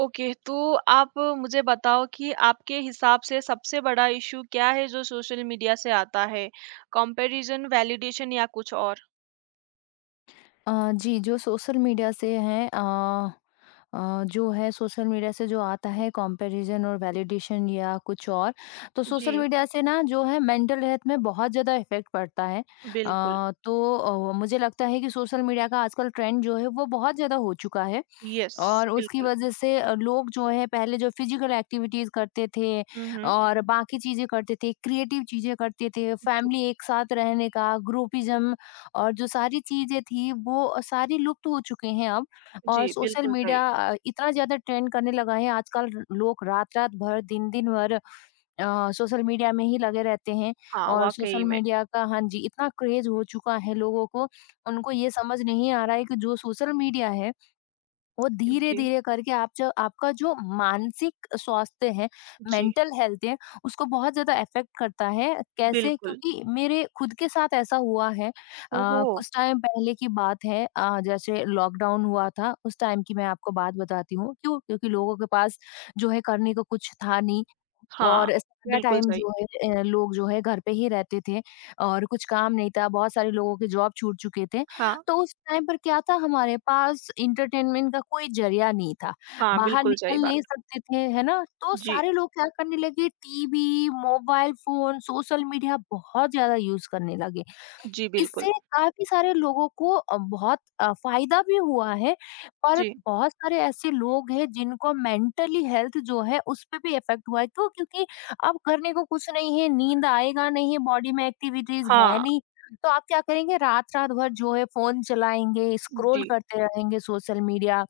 Okay, तो आप मुझे बताओ कि आपके हिसाब से सबसे बड़ा इश्यू क्या है जो सोशल मीडिया से आता है? कंपैरिज़न, वैलिडेशन या कुछ और? जी, जो सोशल मीडिया से हैं जो है सोशल मीडिया से जो आता है कंपैरिज़न और वैलिडेशन या कुछ और, तो सोशल जी, मीडिया से ना जो है मेंटल हेल्थ में बहुत ज़्यादा इफ़ेक्ट पड़ता है। बिल्कुल। तो मुझे लगता है कि सोशल मीडिया का आजकल ट्रेंड जो है वो बहुत ज़्यादा हो चुका है। यस, और उसकी बिल्कुल। वजह से लोग जो है पहले जो फिजिकल एक्टिविटीज करते थे हुँ, हुँ। और बाकी चीजें करते थे, क्रिएटिव चीजें करते थे, जी, फैमिली एक साथ रहने का, ग्रुपिज्म और जो सारी चीजें थी वो सारी लुप्त हो चुके हैं अब। और जी, सोशल बिल्कुल सही। मीडिया इतना ज्यादा ट्रेंड करने लगा है आजकल। लोग रात-रात भर, दिन-दिन भर अ, सोशल मीडिया में ही लगे रहते हैं हाँ, और वाक़ई सोशल में। मीडिया का हाँ जी, इतना क्रेज हो चुका है लोगों को, उनको ये समझ नहीं आ रहा है कि जो सोशल मीडिया है वो जी, धीरे-धीरे करके आप जो आपका जो मानसिक स्वास्थ्य है, जी, मेंटल हेल्थ है, उसको बहुत ज़्यादा इफ़ेक्ट करता है। कैसे? बिल्कुल। क्योंकि मेरे खुद के साथ ऐसा हुआ है। ओहो! कुछ टाइम पहले की बात है, जैसे लॉकडाउन हुआ था, उस टाइम की मैं आपको बात बताती हूँ। क्यों? क्योंकि लोगों के पास जो है करने को कुछ था नहीं हाँ, और सारा बिल्कुल टाइम सही। जो है लोग जो है घर पे ही रहते थे और कुछ काम नहीं था। बहुत सारे लोगों के जॉब छूट चुके थे। हाँ, तो उस टाइम पर क्या था, हमारे पास एंटरटेनमेंट का कोई ज़रिया नहीं था। हाँ, बाहर बिल्कुल सही निकल बात। नहीं सकते थे, है ना? तो जी, सारे लोग क्या करने लगे, TV, mobile phone, social media बहुत ज़्यादा यूज़ करने लगे। जी, बिल्कुल। इससे काफ़ी सारे लोगों को बहुत फ़ायदा भी हुआ है, पर जी, बहुत सारे ऐसे लोग हैं जिनको मेंटली हेल्थ जो है उस पे भी इफ़ेक्ट हुआ है। क्यों? क्योंकि अब करने को कुछ नहीं है, नींद आएगा नहीं, बॉडी में एक्टिविटीज़ है हाँ, नहीं, तो आप क्या करेंगे, रात-रात भर जो है फ़ोन चलाएँगे, जी। स्क्रॉल करते रहेंगे सोशल मीडिया।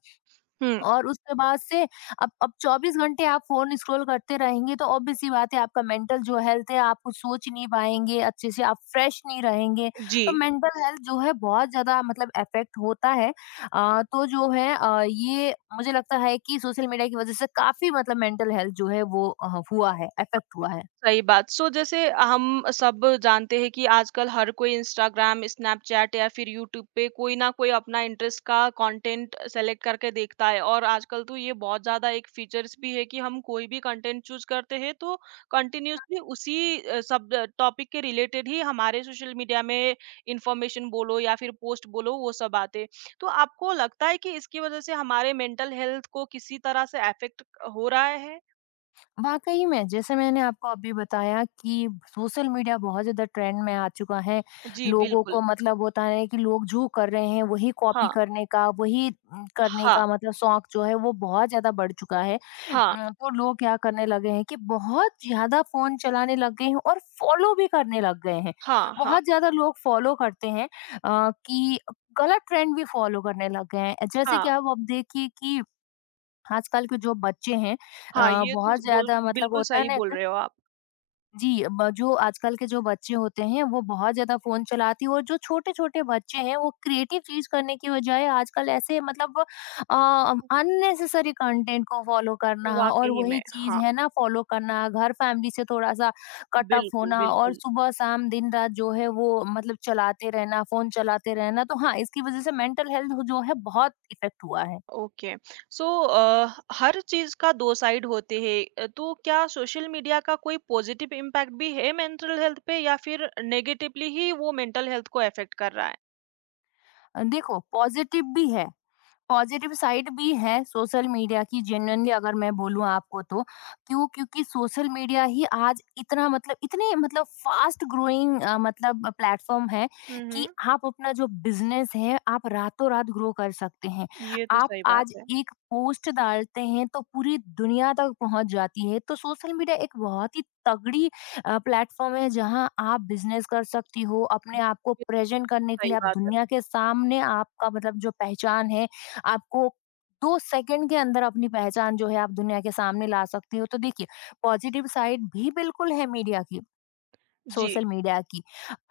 हुँ, और उसके बाद से अब 24 घंटे आप फ़ोन स्क्रॉल करते रहेंगे तो ऑब्वियस सी बात है आपका मेंटल जो हेल्थ है, आप कुछ सोच नहीं पाएँगे, अच्छे से आप फ्रेश नहीं रहेंगे। जी। तो मेंटल हेल्थ जो है बहुत ज़्यादा मतलब इफ़ेक्ट होता है। तो जो है ये मुझे लगता है कि सोशल मीडिया की वज़ह से काफ़ी मतलब मेंटल हेल्थ जो है वो हुआ है, इफ़ेक्ट हुआ है। सही बात। सो जैसे हम सब जानते हैं कि आजकल हर कोई इंस्टाग्राम, स्नैपचैट या फिर यूट्यूब पे कोई ना कोई अपना इंटरेस्ट का कंटेंट सेलेक्ट करके देखता है और आजकल तो ये बहुत ज़्यादा एक फीचर्स भी है कि हम कोई भी कंटेंट चूज़ करते हैं तो कंटिन्यूअसली उसी सब टॉपिक के रिलेटेड ही हमारे सोशल मीडिया में इंफॉर्मेशन बोलो या फिर पोस्ट बोलो वो सब आते हैं। तो आपको लगता है कि इसकी वज़ह से हमारे मेंटल हेल्थ को किसी तरह से अफेक्ट हो रहा है? वाकई में जैसे मैंने आपको अभी बताया कि सोशल मीडिया बहुत ज़्यादा ट्रेंड में आ चुका है। जी, लोगों बिल्कुल। को मतलब होता है कि लोग जो कर रहे हैं वही कॉपी हाँ। करने का, वही करने हाँ। का मतलब शौक जो है वो बहुत ज़्यादा बढ़ चुका है। हाँ, तो लोग क्या करने लगे हैं कि बहुत ज़्यादा फ़ोन चलाने लग गए हैं और फ़ॉलो भी करने लग गए हैं। हाँ, हाँ, बहुत ज़्यादा लोग फ़ॉलो करते हैं कि गलत ट्रेंड भी फ़ॉलो करने लग गए हैं। जैसे हाँ, कि अब देखिए कि आजकल के जो बच्चे हैं, हाँ, ये तो बहुत बोल ज़्यादा मतलब बिल्कुल होता है सही ना बोल एक रहे हो आप। जी ब जो आजकल के जो बच्चे होते हैं वो बहुत ज़्यादा फ़ोन चलाते हैं और जो छोटे-छोटे बच्चे हैं वो क्रिएटिव चीज़ करने की बजाय आजकल ऐसे मतलब अ, अननेसेसरी कंटेंट को फ़ॉलो करना और वाक़ई वही में, चीज़ हाँ, है ना, फ़ॉलो करना, घर फैमिली से थोड़ा-सा कट ऑफ बिल्कुल, होना और बिल्कुल। सुबह शाम दिन रात जो है वो मतलब चलाते रहना, फ़ोन चलाते रहना। तो हाँ, इसकी वज़ह से मेंटल हेल्थ जो है बहुत इफ़ेक्ट हुआ है। ओके, सो हर चीज़ का 2 साइड होते हैं तो क्या सोशल मीडिया का कोई पॉज़िटिव इम्पैक्ट भी है मेंटल हेल्थ पे या फिर नेगेटिवली ही वो मेंटल हेल्थ को अफ़ेक्ट कर रहा है? देखो पॉज़िटिव भी है। पॉजिटिव साइड भी है सोशल मीडिया की। जेन्युइनली अगर मैं बोलूं आपको तो क्यों? क्योंकि सोशल मीडिया ही आज इतना मतलब इतने मतलब फास्ट ग्रोइंग मतलब प्लेटफॉर्म है हुँ, कि हुँ, आप अपना जो बिजनेस है आप रातों रात ग्रो कर सकते हैं। ये तो आप सही बात आज है। एक पोस्ट डालते हैं तो पूरी दुनिया तक पहुंच जाती है। तो सोशल मीडिया एक बहुत ही तगड़ी प्लेटफॉर्म है जहां आप बिजनेस कर सकती हो। अपने आप को ये तो प्रेजेंट करने के सही लिए आप बात है। दुनिया के सामने आपका मतलब जो पहचान है, आपको 2 सेकंड के अंदर अपनी पहचान जो है आप दुनिया के सामने ला सकती हो। तो देखिए पॉजिटिव साइड भी बिल्कुल है मीडिया की। जी। सोशल मीडिया की।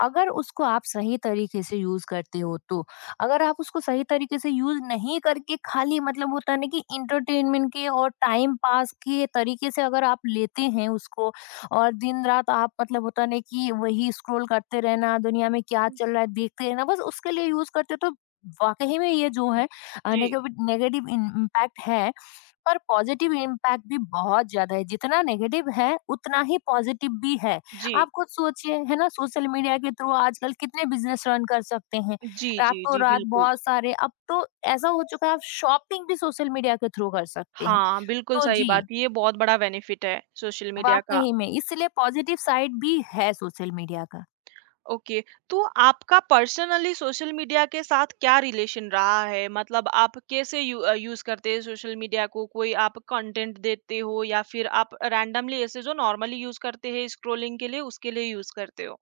अगर उसको आप सही तरीके से यूज करते हो तो। अगर आप उसको सही तरीके से यूज नहीं करके खाली मतलब होता है ना कि इंटरटेनमेंट के और टाइम पास के तरीके से अगर आप लेते हैं उसको और दिन रात आप मतलब होता नहीं कि वही स्क्रॉल करते रहना, दुनिया में क्या जी, चल रहा है देखते रहना बस उसके लिए यूज करते हो, तो वाकई में ये जो है जी, नेगेटिव नेगेटिव इम्पैक्ट है और पॉजिटिव इम्पैक्ट भी बहुत ज़्यादा है, जितना नेगेटिव है, उतना ही पॉजिटिव भी है। जी, आप खुद सोचिए, है ना? सोशल मीडिया के थ्रू आजकल कितने बिज़नेस रन कर सकते हैं। जी, जी, जी, रातों-रात बिल्कुल। बहुत सारे। अब तो ऐसा हो चुका है आप शॉपिंग भी सोशल मीडिया के थ्रू कर सकते हैं। हाँ, बिल्कुल तो सही बात। जी, ये बहुत बड़ा बेनिफिट है सोशल मीडिया का। वाक़ई में इसलिए पॉजिटिव साइड भी है सोशल मीडिया का। ओके, तो आपका पर्सनली सोशल मीडिया के साथ क्या रिलेशन रहा है? मतलब आप कैसे यूज़ करते हैं सोशल मीडिया को? कोई आप कंटेंट देते हो या फिर आप रैंडमली ऐसे जो नॉर्मली यूज़ करते हैं स्क्रॉलिंग के लिए, उसके लिए यूज़ करते हो?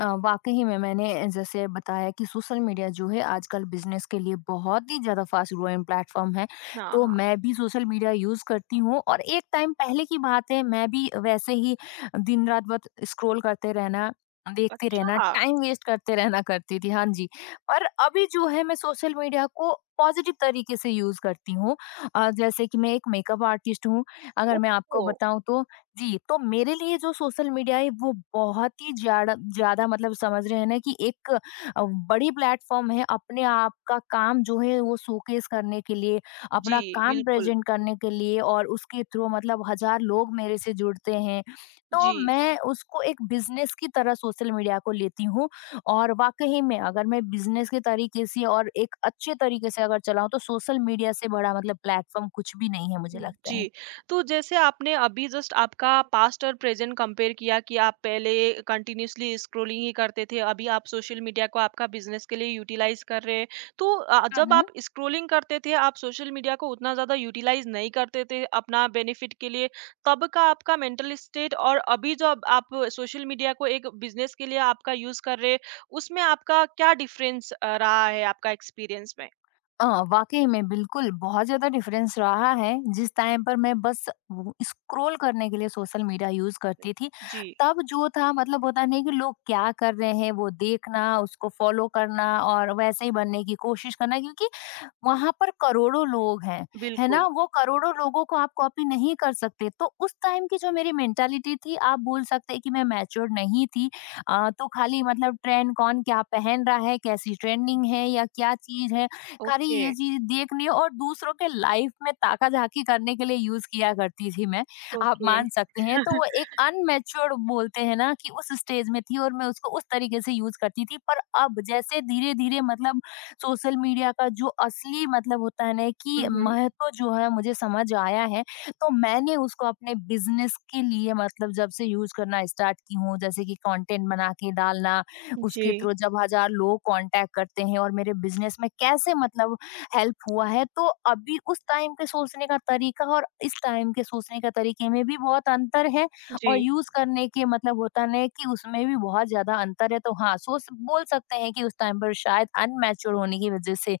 वाक़ई में मैंने जैसे बताया कि सोशल मीडिया जो है आजकल बिज़नेस के लिए बहुत ही ज़्यादा फ़ास्ट ग्रोइंग प्लेटफ़ॉर्म है। हाँ, तो हाँ। मैं भी सोशल मीडिया यूज़ करती हूँ और एक टाइम पहले की बात है, मैं भी वैसे ही दिन-रात बस स्क्रॉल करते रहना, देखते अच्छा, रहना, टाइम वेस्ट करते रहना करती थी। हाँ जी, पर अभी जो है मैं सोशल मीडिया को पॉज़िटिव तरीके से यूज़ करती हूँ। जैसे कि मैं एक मेकअप आर्टिस्ट हूँ, अगर मैं आपको ओह! बताऊँ तो। जी, तो मेरे लिए जो सोशल मीडिया है वो बहुत ही ज़्यादा ज़्यादा मतलब समझ रहे हैं ना कि एक बड़ी प्लेटफ़ॉर्म है अपने आप का काम जो है वो शोकेस करने के लिए, जी, अपना काम बिल्कुल। प्रेज़ेंट करने के लिए और उसके थ्रू मतलब हज़ार लोग मेरे से जुड़ते हैं। तो जी। मैं उसको एक बिज़नेस की तरह सोशल मीडिया को लेती हूँ और वाक़ई में अगर मैं बिज़नेस के तरीके से और एक अच्छे तरीके से अगर चलाऊँ तो सोशल मीडिया से बड़ा मतलब प्लेटफ़ॉर्म कुछ भी नहीं है मुझे लगता है। जी, तो जैसे आपने अभी जस्ट आपका पास्ट और प्रेज़ेंट कंपेयर किया कि आप पहले कंटिन्यूअसली स्क्रॉलिंग ही करते थे, अभी आप सोशल मीडिया को आपका बिज़नेस के लिए यूटिलाइज़ कर रहे हैं। तो हुँ, जब हुँ। आप स्क्रॉलिंग करते थे, आप सोशल मीडिया को उतना ज़्यादा यूटिलाइज़ नहीं करते थे अपना बेनिफिट के लिए, तब का आपका मेंटल स्टेट और अभी जो अब आप सोशल मीडिया को एक बिज़नेस के लिए आपका यूज़ कर रहे हैं, उसमें आपका क्या डिफ़रेंस रहा है आपका एक्सपीरियंस में? अ, वाक़ई में बिल्कुल, बहुत ज़्यादा डिफ़रेंस रहा है, जिस टाइम पर मैं बस वो स्क्रॉल करने के लिए सोशल मीडिया यूज़ करती थी, जी, तब जो था मतलब होता नहीं कि लोग क्या कर रहे हैं, वो देखना, उसको फ़ॉलो करना और वैसे ही बनने की कोशिश करना, क्योंकि वहाँ पर करोड़ों लोग हैं, है बिल्कुल। ना? वो करोड़ों लोगों को आप कॉपी नहीं कर सकते, तो उस टाइम की जो मेरी मेंटालिटी थी, आप बोल सकते हैं कि मैं मैच्योर नहीं थी। तो खाली मतलब ट्रेंड कौन क्या पहन रहा है, कैसी ट्रेंडिंग है या क्या चीज़ है, खाली ओके, ये चीज़ देखने और दूसरों के लाइफ में ताका-झाकी करने के लिए यूज़ किया करती थी मैं, आप ओके। मान सकते हैं। तो वो एक अनमैच्योर्ड बोलते हैं ना कि उस स्टेज में थी और मैं उसको उस तरीके से यूज़ करती थी। पर अब जैसे धीरे-धीरे मतलब सोशल मीडिया का जो असली मतलब होता है ना हुँ, कि हुँ। महत्व जो है मुझे समझ आया है। तो मैंने उसको अपने बिज़नेस के लिए मतलब जब से यूज़ करना स्टार्ट की हूँ, जैसे कि कंटेंट बना के डालना, जी, उसके थ्रू जब हज़ार लोग कॉन्टैक्ट करते हैं और मेरे बिज़नेस में कैसे मतलब हेल्प हुआ है, तो अभी उस टाइम के सोचने का तरीका और इस टाइम के सोचने का तरीके में भी बहुत अंतर है। और जी, यूज़ करने के मतलब होता ना है कि उसमें भी बहुत ज़्यादा अंतर है, तो हाँ, सोच बोल सकते हैं कि उस टाइम पर शायद अनमैच्योर होने की वज़ह से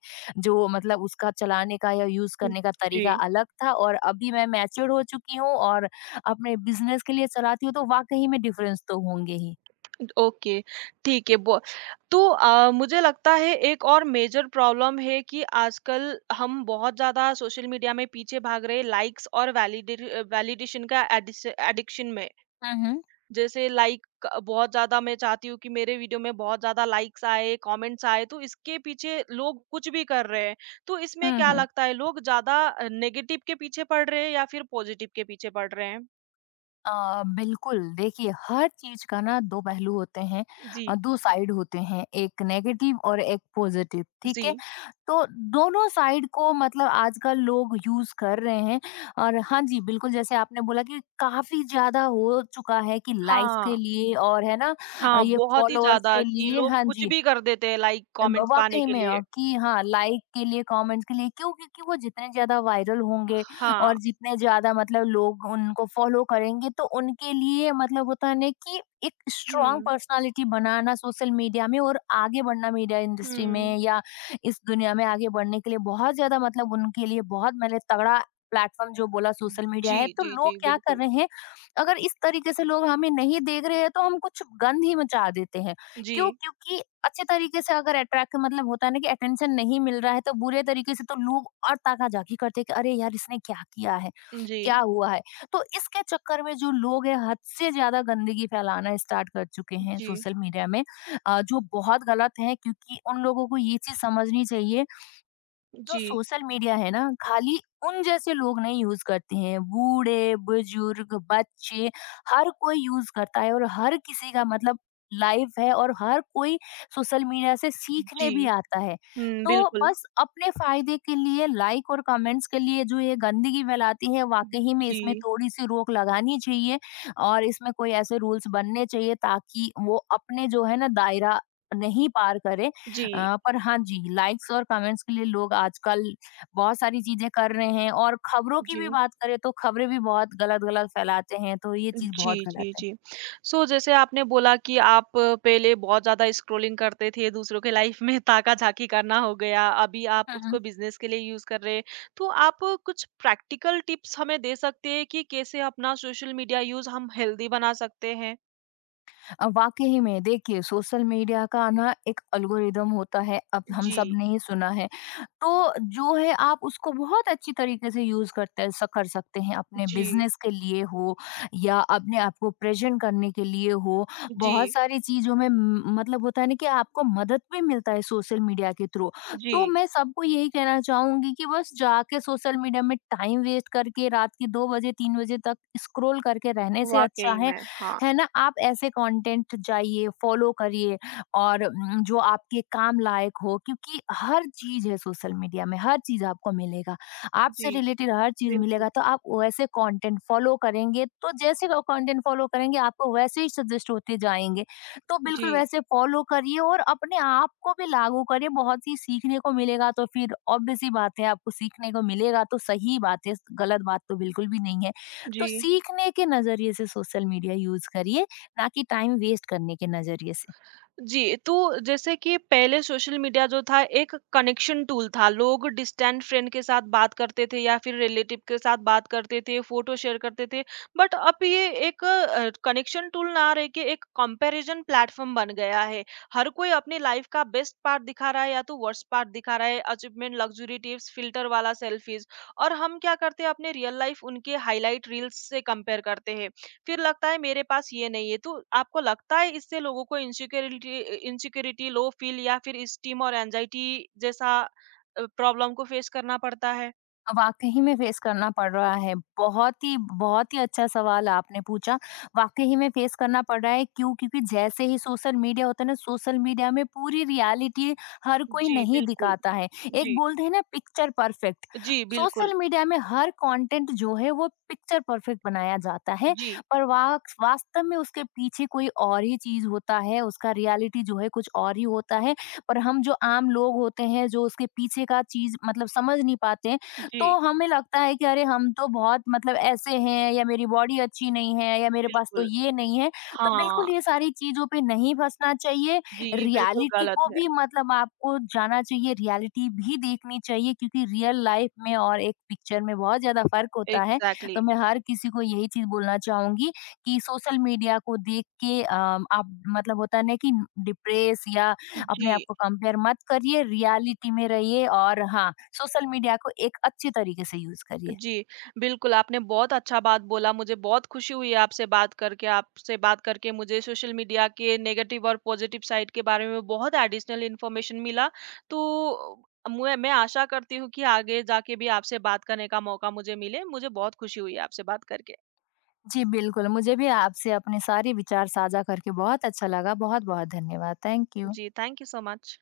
जो मतलब उसका चलाने का या यूज़ हुँ, करने का तरीका जी। अलग था और अभी मैं मैच्योर हो चुकी हूँ और अपने बिज़नेस के लिए चलाती हूँ, तो वाक़ई में डिफरेंस तो होंगे ही। ओके, ठीक है बो तो मुझे लगता है एक और मेजर प्रॉब्लम है कि आजकल हम बहुत ज़्यादा सोशल मीडिया में पीछे भाग रहे हैं लाइक्स और वैलिडेट वैलिडेशन का एडिस एडिक्शन में। हुँ, हुँ। जैसे लाइक बहुत ज़्यादा मैं चाहती हूँ कि मेरे वीडियो में बहुत ज़्यादा लाइक्स आए, कमेंट्स आए, तो इसके पीछे लोग कुछ भी कर रहे हैं। तो इसमें हुँ, क्या हुँ। लगता है लोग ज़्यादा नेगेटिव के पीछे पड़ रहे हैं या फिर पॉजिटिव के पीछे पड़ रहे हैं? बिल्कुल देखिए हर चीज का ना दो पहलू होते हैं, जी, दो साइड होते हैं, एक नेगेटिव और एक पॉजिटिव, ठीक जी। है। तो दोनों साइड को मतलब आजकल लोग यूज कर रहे हैं और हाँ जी बिल्कुल जैसे आपने बोला कि काफी ज्यादा हो चुका है कि लाइक्स के हाँ, लिए, और है ना, हाँ, ये बहुत ही फॉलोअर्स ज़्यादा के कि लिए। लोग हाँ कुछ जी, भी कर देते हैं लाइक कमेंट्स पाने वाक़ई के में लिए। कि हाँ, लाइक के लिए, कमेंट्स के लिए। क्यों? क्योंकि वो जितने ज़्यादा वायरल होंगे हाँ, और जितने ज़्यादा मतलब लोग उनको फ़ॉलो करेंगे, तो उनके लिए मतलब होता है ना कि एक स्ट्रॉन्ग हुँ, पर्सनैलिटी बनाना सोशल मीडिया में और आगे बढ़ना मीडिया इंडस्ट्री में हुँ। या इस दुनिया में आगे बढ़ने के लिए बहुत ज़्यादा मतलब उनके लिए बहुत मैंने तगड़ा प्लेटफ़ॉर्म जो बोला सोशल मीडिया जी, है, तो जी, लोग जी, क्या कर बिल्कुल। रहे हैं, अगर इस तरीके से लोग हमें नहीं देख रहे हैं, तो हम कुछ गंद ही मचा देते हैं। क्यों? जी, क्योंकि अच्छे तरीके से अगर अट्रैक्ट मतलब होता है ना कि अटेंशन नहीं मिल रहा है तो बुरे तरीके से तो लोग और ताका-झाकी करते हैं कि अरे यार इसने क्या किया है? जी, क्या हुआ है? तो इसके चक्कर में जो लोग हैं हद से ज़्यादा गंदगी फैलाना स्टार्ट कर चुके हैं जी, सोशल मीडिया में। जो बहुत गलत है क्योंकि उन लोगों को ये चीज़ समझनी चाहिए। जो जी, सोशल मीडिया है ना, खाली उन जैसे लोग नहीं यूज करते हैं, बूढ़े बुजुर्ग बच्चे हर कोई यूज करता है और हर किसी का मतलब लाइफ है और हर कोई सोशल मीडिया से सीखने जी। भी आता है। हुँ, तो बिल्कुल। बस अपने फायदे के लिए लाइक और कमेंट्स के लिए जो ये गंदगी फैलाती है, वाकई में इसमें जी, थोड़ी सी रोक लगानी चाहिए और इसमें कोई ऐसे रूल्स बनने चाहिए ताकि वो अपने जो है ना दायरा नहीं पार करे। जी, पर हाँ जी, लाइक्स और कमेंट्स के लिए लोग आजकल बहुत सारी चीज़ें कर रहे हैं और खबरों की जी। भी बात करें तो खबरें भी बहुत गलत-गलत फैलाते हैं, तो ये चीज़ बहुत जी, गलत जी, है। जी। सो जैसे आपने बोला कि आप पहले बहुत ज़्यादा स्क्रॉलिंग करते थे, दूसरों के लाइफ में ताका-झाकी करना हो गया, अभी आप हुँ, हुँ। उसको बिज़नेस के लिए यूज़ कर रहे हैं। तो आप कुछ प्रैक्टिकल टिप्स हमें दे सकते हैं कि कैसे अपना सोशल मीडिया यूज़ हम हेल्दी बना सकते हैं? वाक़ई में देखिए सोशल मीडिया का ना एक एल्गोरिदम होता है, अब हम सब जी, ने ही सुना है। तो जो है आप उसको बहुत अच्छी तरीके से यूज करते हैं कर सकते हैं अपने जी, बिजनेस के लिए हो या अपने आप को प्रेजेंट करने के लिए हो। जी, बहुत सारी चीजों में मतलब होता है ना कि आपको मदद भी मिलता है सोशल मीडिया के थ्रू। जी। तो मैं सबको यही कहना चाहूंगी कि बस जाके सोशल मीडिया में टाइम वेस्ट करके रात के दो बजे तीन बजे तक स्क्रॉल करके रहने से अच्छा वाक़ई है में, हाँ। है ना, आप ऐसे कंटेंट जाइए फॉलो करिए। और जो आपके काम लायक हो क्योंकि हर चीज़ है सोशल मीडिया में, हर चीज़ आपको मिलेगा। जी, आपसे रिलेटेड हर चीज़ मिलेगा, बिल्कुल। तो आप वैसे कंटेंट फॉलो करेंगे, तो जैसे वो कंटेंट फॉलो करेंगे आपको वैसे ही सजेस्ट होते जाएँगे। तो बिल्कुल जी, वैसे फॉलो करिए और अपने आप को भी लागू करिए, बहुत ही सीखने को मिलेगा, तो फिर ऑब्वियस सी बात है आपको सीखने को मिलेगा, तो सही बात है, गलत बात तो बिल्कुल भी नहीं है। जी। तो सीखने के नज़रिए से सोशल मीडिया यूज़ करिए, ना कि टाइम वेस्ट करने के नज़रिए से। जी, तो जैसे कि पहले सोशल मीडिया जो था एक कनेक्शन टूल था। लोग डिस्टेंट फ्रेंड के साथ बात करते थे या फिर रिलेटिव के साथ बात करते थे, फ़ोटो शेयर करते थे। बट अब ये एक कनेक्शन टूल ना रह के एक कंपैरिज़न प्लेटफ़ॉर्म बन गया है। हर कोई अपनी लाइफ़ का बेस्ट पार्ट दिखा रहा है या तो वर्स्ट पार्ट दिखा रहा है, अचीवमेंट, लग्ज़री टिप्स, फ़िल्टर वाला सेल्फ़ीज़ और हम क्या करते हैं अपने रियल लाइफ़ उनके हाइलाइट रील्स से कंपेयर करते हैं। फिर लगता है मेरे पास ये नहीं है तो आपको लगता है इससे लोगों को इनसिक्योरिटी इनसिक्योरिटी लो फील या फिर स्टीम और एंजाइटी जैसा प्रॉब्लम को फेस करना पड़ता है। वाक़ई में फेस करना पड़ रहा है। बहुत ही अच्छा सवाल आपने पूछा। वाक़ई में फेस करना पड़ रहा है। क्यों? क्योंकि जैसे ही सोशल मीडिया होता है ना, सोशल मीडिया में पूरी रियलिटी हर कोई जी नहीं बिल्कुल। दिखाता है। एक जी, बोलते हैं ना, पिक्चर परफेक्ट। जी बिल्कुल। सोशल मीडिया में हर कंटेंट जो है वो पिक्चर परफेक्ट बनाया जाता है, जी, पर वाक वास्तव में उसके पीछे कोई और ही चीज़ होता है, उसका रियलिटी जो है कुछ और ही होता है। पर हम जो आम लोग होते हैं, जो उसके पीछे का चीज़ मतलब समझ नहीं पाते, तो जी हमें लगता है कि अरे हम तो बहुत मतलब ऐसे हैं या मेरी बॉडी अच्छी नहीं है या मेरे पास तो बिल्कुल। ये नहीं है। तो बिल्कुल हाँ। ये सारी चीज़ों पे नहीं फँसना चाहिए। जी, ये बिल्कुल रियलिटी गलत को है। भी मतलब आपको जाना चाहिए, रियलिटी भी देखनी चाहिए क्योंकि रियल लाइफ में और एक पिक्चर में बहुत ज़्यादा फ़र्क होता है। एग्जैक्टली। तो मैं हर किसी को यही चीज़ बोलना चाहूँगी कि सोशल मीडिया को देख के आप मतलब होता है ना कि डिप्रेस या जी। अपने आप को कंपेयर मत करिए, रियलिटी में रहिए और हाँ, सोशल मीडिया को एक अच्छे तरीके से यूज़ करिए। जी, बिल्कुल, आपने बहुत अच्छा बात बोला, मुझे बहुत खुशी हुई आपसे बात करके। आपसे बात करके मुझे सोशल मीडिया के नेगेटिव और पॉजिटिव साइड के बारे में बहुत एडिशनल इन्फॉर्मेशन मिला। तो मैं आशा करती हूँ कि आगे जाके भी आपसे बात करने का मौका मुझे मिले। मुझे बहुत खुशी हुई आपसे बात करके। जी, बिल्कुल। मुझे भी आपसे अपने सारे विचार साझा करके बहुत अच्छा लगा। बहुत-बहुत धन्यवाद। Thank you. जी, थैंक यू सो मच।